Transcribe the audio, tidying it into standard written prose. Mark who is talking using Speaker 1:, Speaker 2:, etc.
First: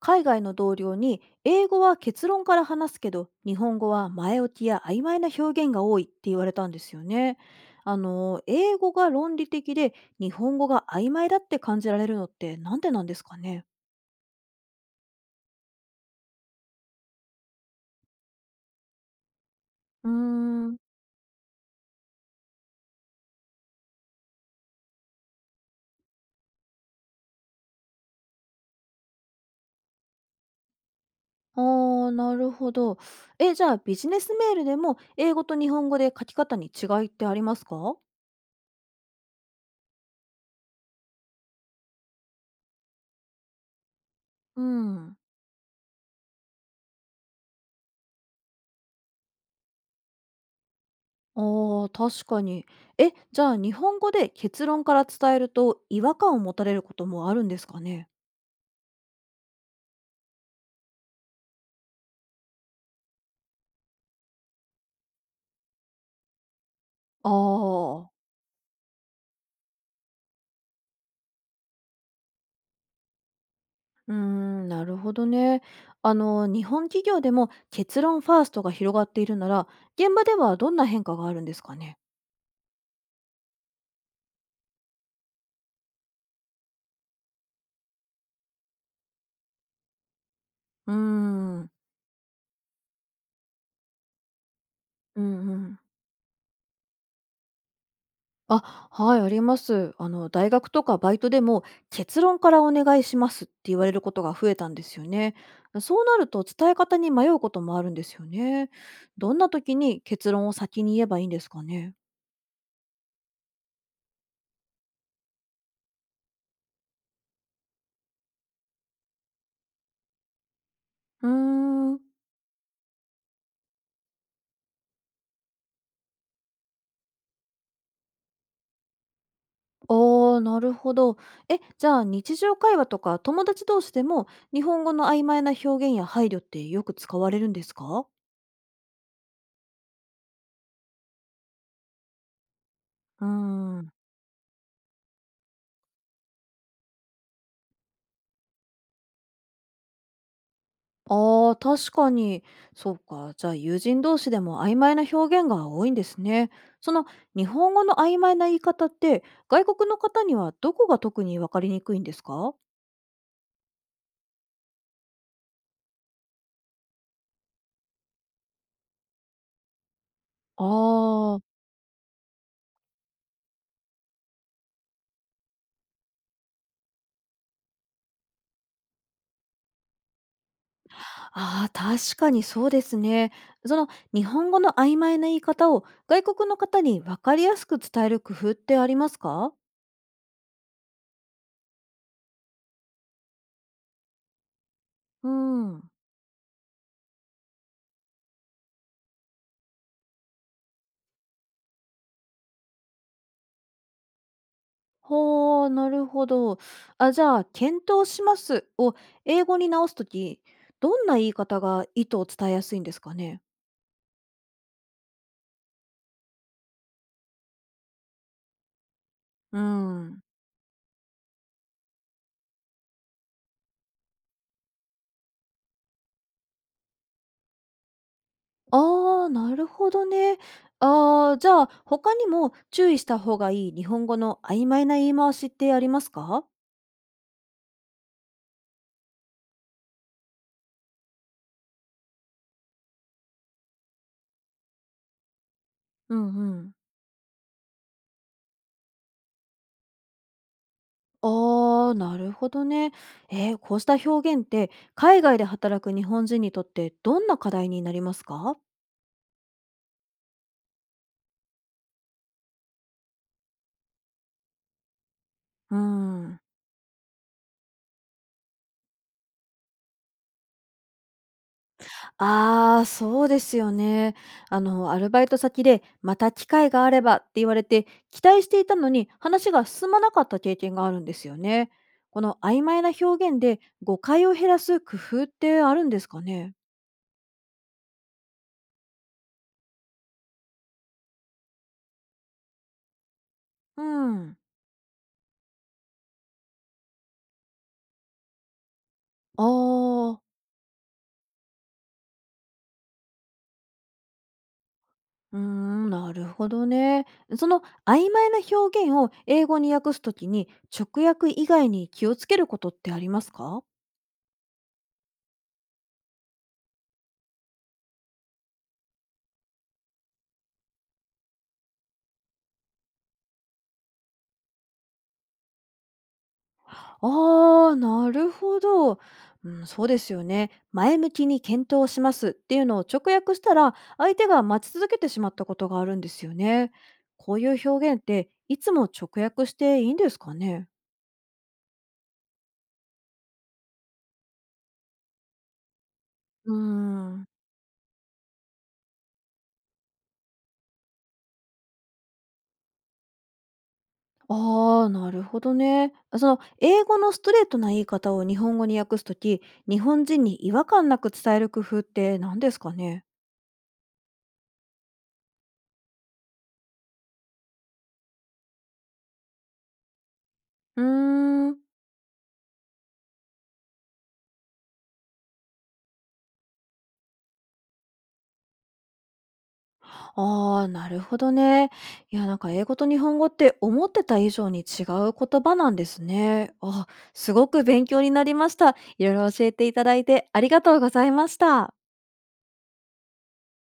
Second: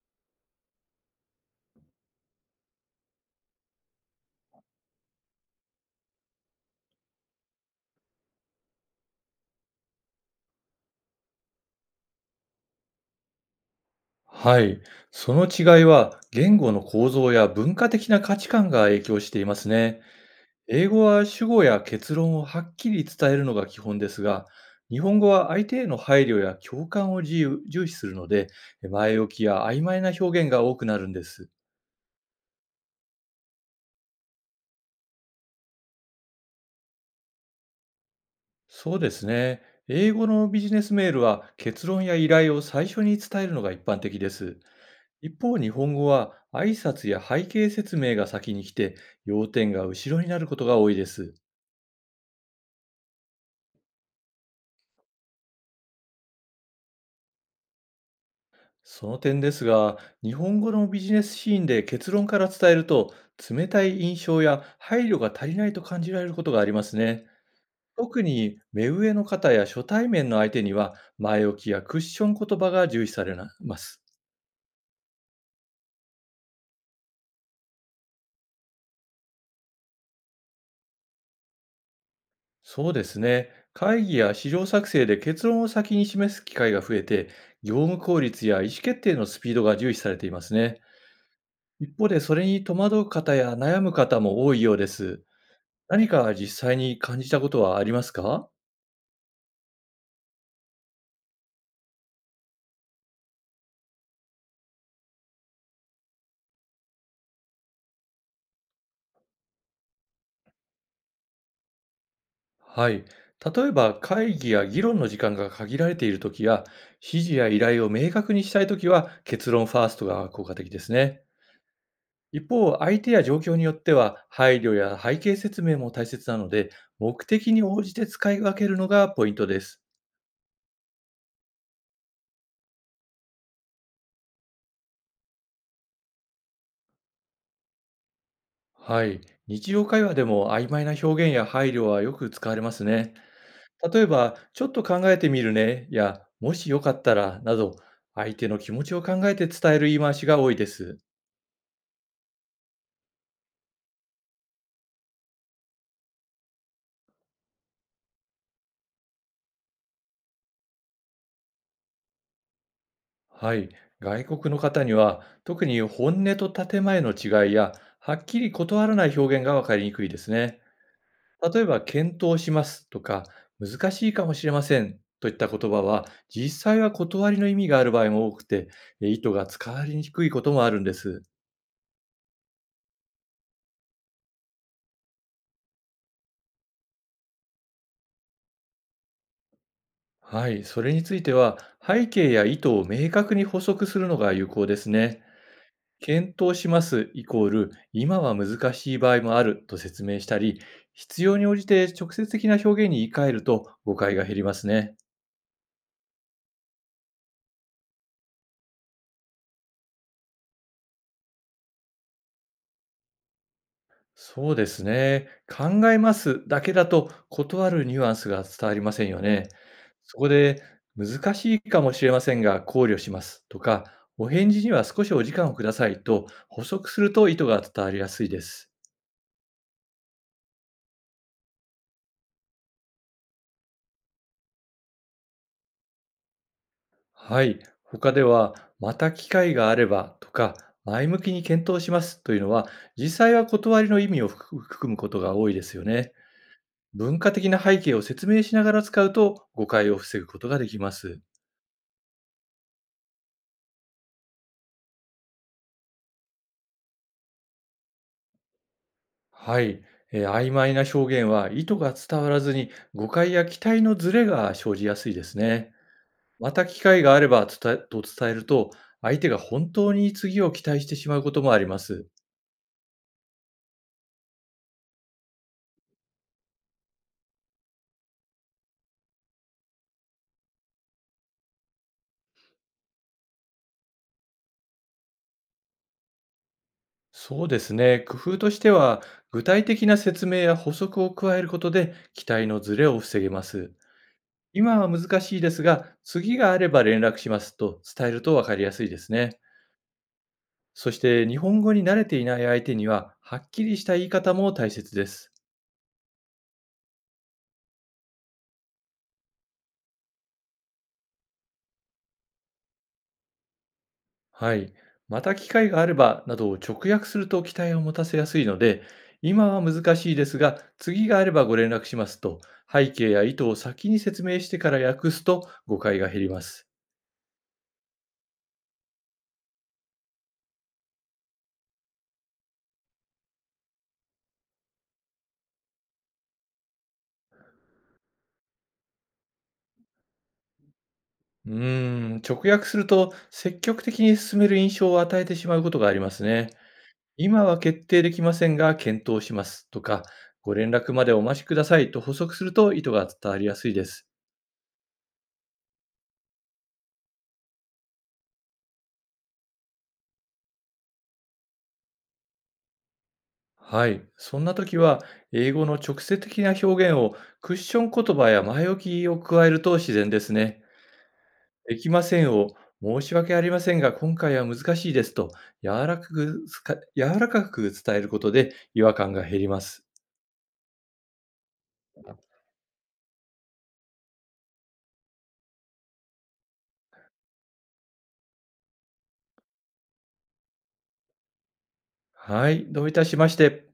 Speaker 1: 海外の同僚に英語は結論から話すけど、日本語は前置きや曖昧な表現が多いって言われたんですよね。英語が論理的で日本語が曖昧だって感じられるのって、なんでなんですかね？
Speaker 2: はい。その違いは、言語の構造や文化的な価値観が影響していますね。
Speaker 1: うーん、
Speaker 2: 英語は主語や結論をはっきり伝えるのが基本ですが、日本語は相手への配慮や共感を自由重視するので、前置きや曖昧な表現が多くなるんです。
Speaker 1: あー、なるほど。じゃあ、ビジネスメールでも英語と日本語で書き方に違いってありますか？
Speaker 2: そうですね。英語のビジネスメールは結論や依頼を最初に伝えるのが一般的です。
Speaker 1: うん。
Speaker 2: 一方、日本語は挨拶や背景説明が先に来て、要点が後ろになることが多いです。
Speaker 1: あー、確かに。じゃあ、日本語で結論から伝えると違和感を持たれることもあるんですかね？
Speaker 2: その点ですが、日本語のビジネスシーンで結論から伝えると、冷たい印象や配慮が足りないと感じられることがありますね。
Speaker 1: ああ、
Speaker 2: 特に目上の方や初対面の相手には、前置きやクッション言葉が重視されます。
Speaker 1: うーん、なるほどね。あの、日本企業でも結論ファーストが広がっているなら、現場ではどんな変化があるんですかね。
Speaker 2: そうですね。会議や資料作成で結論を先に示す機会が増えて、業務効率や意思決定のスピードが重視されていますね。
Speaker 1: うーん、
Speaker 2: 一方で、それに戸惑う方や悩む方も多いようで
Speaker 1: う
Speaker 2: す。
Speaker 1: ん。うん。
Speaker 2: 何か実際に感じたことはありますか？
Speaker 1: あ、はい、あります。あの、大学とかバイトでも、結論からお願いしますって言われることが増えたんですよね。そうなると伝え方に迷うこともあるんですよね。どんな時に結論を先に言えばいいんですかね。
Speaker 2: はい。例えば会議や議論の時間が限られているときや、指示や依頼を明確にしたいときは結論ファーストが効果的ですね。
Speaker 1: うーん。
Speaker 2: 一方、相手や状況によっては配慮や背景説明も大切なので、目的に応じて使い分けるのがポイントです。
Speaker 1: ああ、なるほど。え、じゃあ、日常会話とか友達同士でも日本語の曖昧な表現や配慮ってよく使われるんですか？
Speaker 2: はい。日常会話でも曖昧な表現や配慮はよく使われますね。
Speaker 1: うーん。
Speaker 2: 例えば、ちょっと考えてみるねや、もしよかったらなど、相手の気持ちを考えて伝える言い回しが多いです。
Speaker 1: ああ、確かに。そうか。じゃあ、友人同士でも曖昧な表現が多いんですね。その、日本語の曖昧な言い方って、外国の方にはどこが特に分かりにくいんですか？
Speaker 2: はい、外国の方には特に本音と建前の違いやはっきり断らない表現が分かりにくいですね。
Speaker 1: ああー。
Speaker 2: 例えば検討しますとか難しいかもしれませんといった言葉は実際は断りの意味がある場合も多くて、意図が使われにくいこともあるんです。
Speaker 1: ああ、確かにそうですね。その、日本語の曖昧な言い方を外国の方に分かりやすく伝える工夫ってありますか？
Speaker 2: はい、それについては背景や意図を明確に補足するのが有効ですね。
Speaker 1: うん。
Speaker 2: 検討しますイコール、今は難しい場合もあると説明したり、必要に応じて直接的な表現に言い換えると誤解が減りますね。
Speaker 1: ほう、なるほど。あ、じゃあ、検討しますを英語に直すとき、どんな言い方が意図を伝えやすいんですかね？
Speaker 2: そうですね。考えますだけだと断るニュアンスが伝わりませんよね。
Speaker 1: う
Speaker 2: そ
Speaker 1: ん。
Speaker 2: こで、難しいかもしれませんが考慮しますとか、お返事には少しお時間をくださいと補足すると意図が伝わりやすいです。
Speaker 1: ああ、なるほどね。ああ、じゃあ、他にも注意した方がいい日本語の曖昧な言い回しってありますか？
Speaker 2: はい。他では、また機会があればとか、前向きに検討しますというのは、実際は断りの意味を含むことが多いですよね。
Speaker 1: うん。うん。
Speaker 2: 文化的な背景を説明しながら使うと、誤解を防ぐことができます。
Speaker 1: ああ、なるほどね。えー、こうした表現って海外で働く日本人にとってどんな課題になりますか？
Speaker 2: はい。曖昧な表現は意図が伝わらずに、誤解や期待のズレが生じやすいですね。
Speaker 1: うん。
Speaker 2: また機会があれば伝えると、相手が本当に次を期待してしまうこともあります。
Speaker 1: ああ、そうですよね。あの、アルバイト先でまた機会があればって言われて、期待していたのに話が進まなかった経験があるんですよね。この曖昧な表現で誤解を減らす工夫ってあるんですかね？
Speaker 2: そうですね。工夫としては、具体的な説明や補足を加えることで、期待のズレを防げます。
Speaker 1: うん。
Speaker 2: 今は難しいですが、次があれば連絡しますと伝えると分かりやすいですね。
Speaker 1: ああ。
Speaker 2: そして、日本語に慣れていない相手には、はっきりした言い方も大切です。
Speaker 1: うーん、なるほどね。その、曖昧な表現を英語に訳すときに、直訳以外に気をつけることってありますか？
Speaker 2: はい。また機会があれば、などを直訳すると期待を持たせやすいので、今は難しいですが、次があればご連絡しますと、背景や意図を先に説明してから訳すと誤解が減ります。
Speaker 1: ああー、なるほど。うん、そうですよね。前向きに検討しますっていうのを直訳したら、相手が待ち続けてしまったことがあるんですよね。こういう表現っていつも直訳していいんですかね？
Speaker 2: うーん、直訳すると積極的に進める印象を与えてしまうことがありますね。
Speaker 1: うーん。
Speaker 2: 今は決定できませんが検討しますとか、ご連絡までお待ちくださいと補足すると意図が伝わりやすいです。
Speaker 1: ああ、なるほどね。あ、その英語のストレートな言い方を日本語に訳すとき、日本人に違和感なく伝える工夫って何ですかね？
Speaker 2: はい。そんな時は、英語の直接的な表現をクッション言葉や前置きを加えると自然ですね。
Speaker 1: うーん。
Speaker 2: できませんを申し訳ありませんが今回は難しいですと柔らかく伝えることで違和感が減ります。
Speaker 1: ああ、なるほどね。いや、なんか英語と日本語って思ってた以上に違う言葉なんですね。あ、すごく勉強になりました。いろいろ教えていただいてありがとうございました。
Speaker 2: はい。どういたしまして。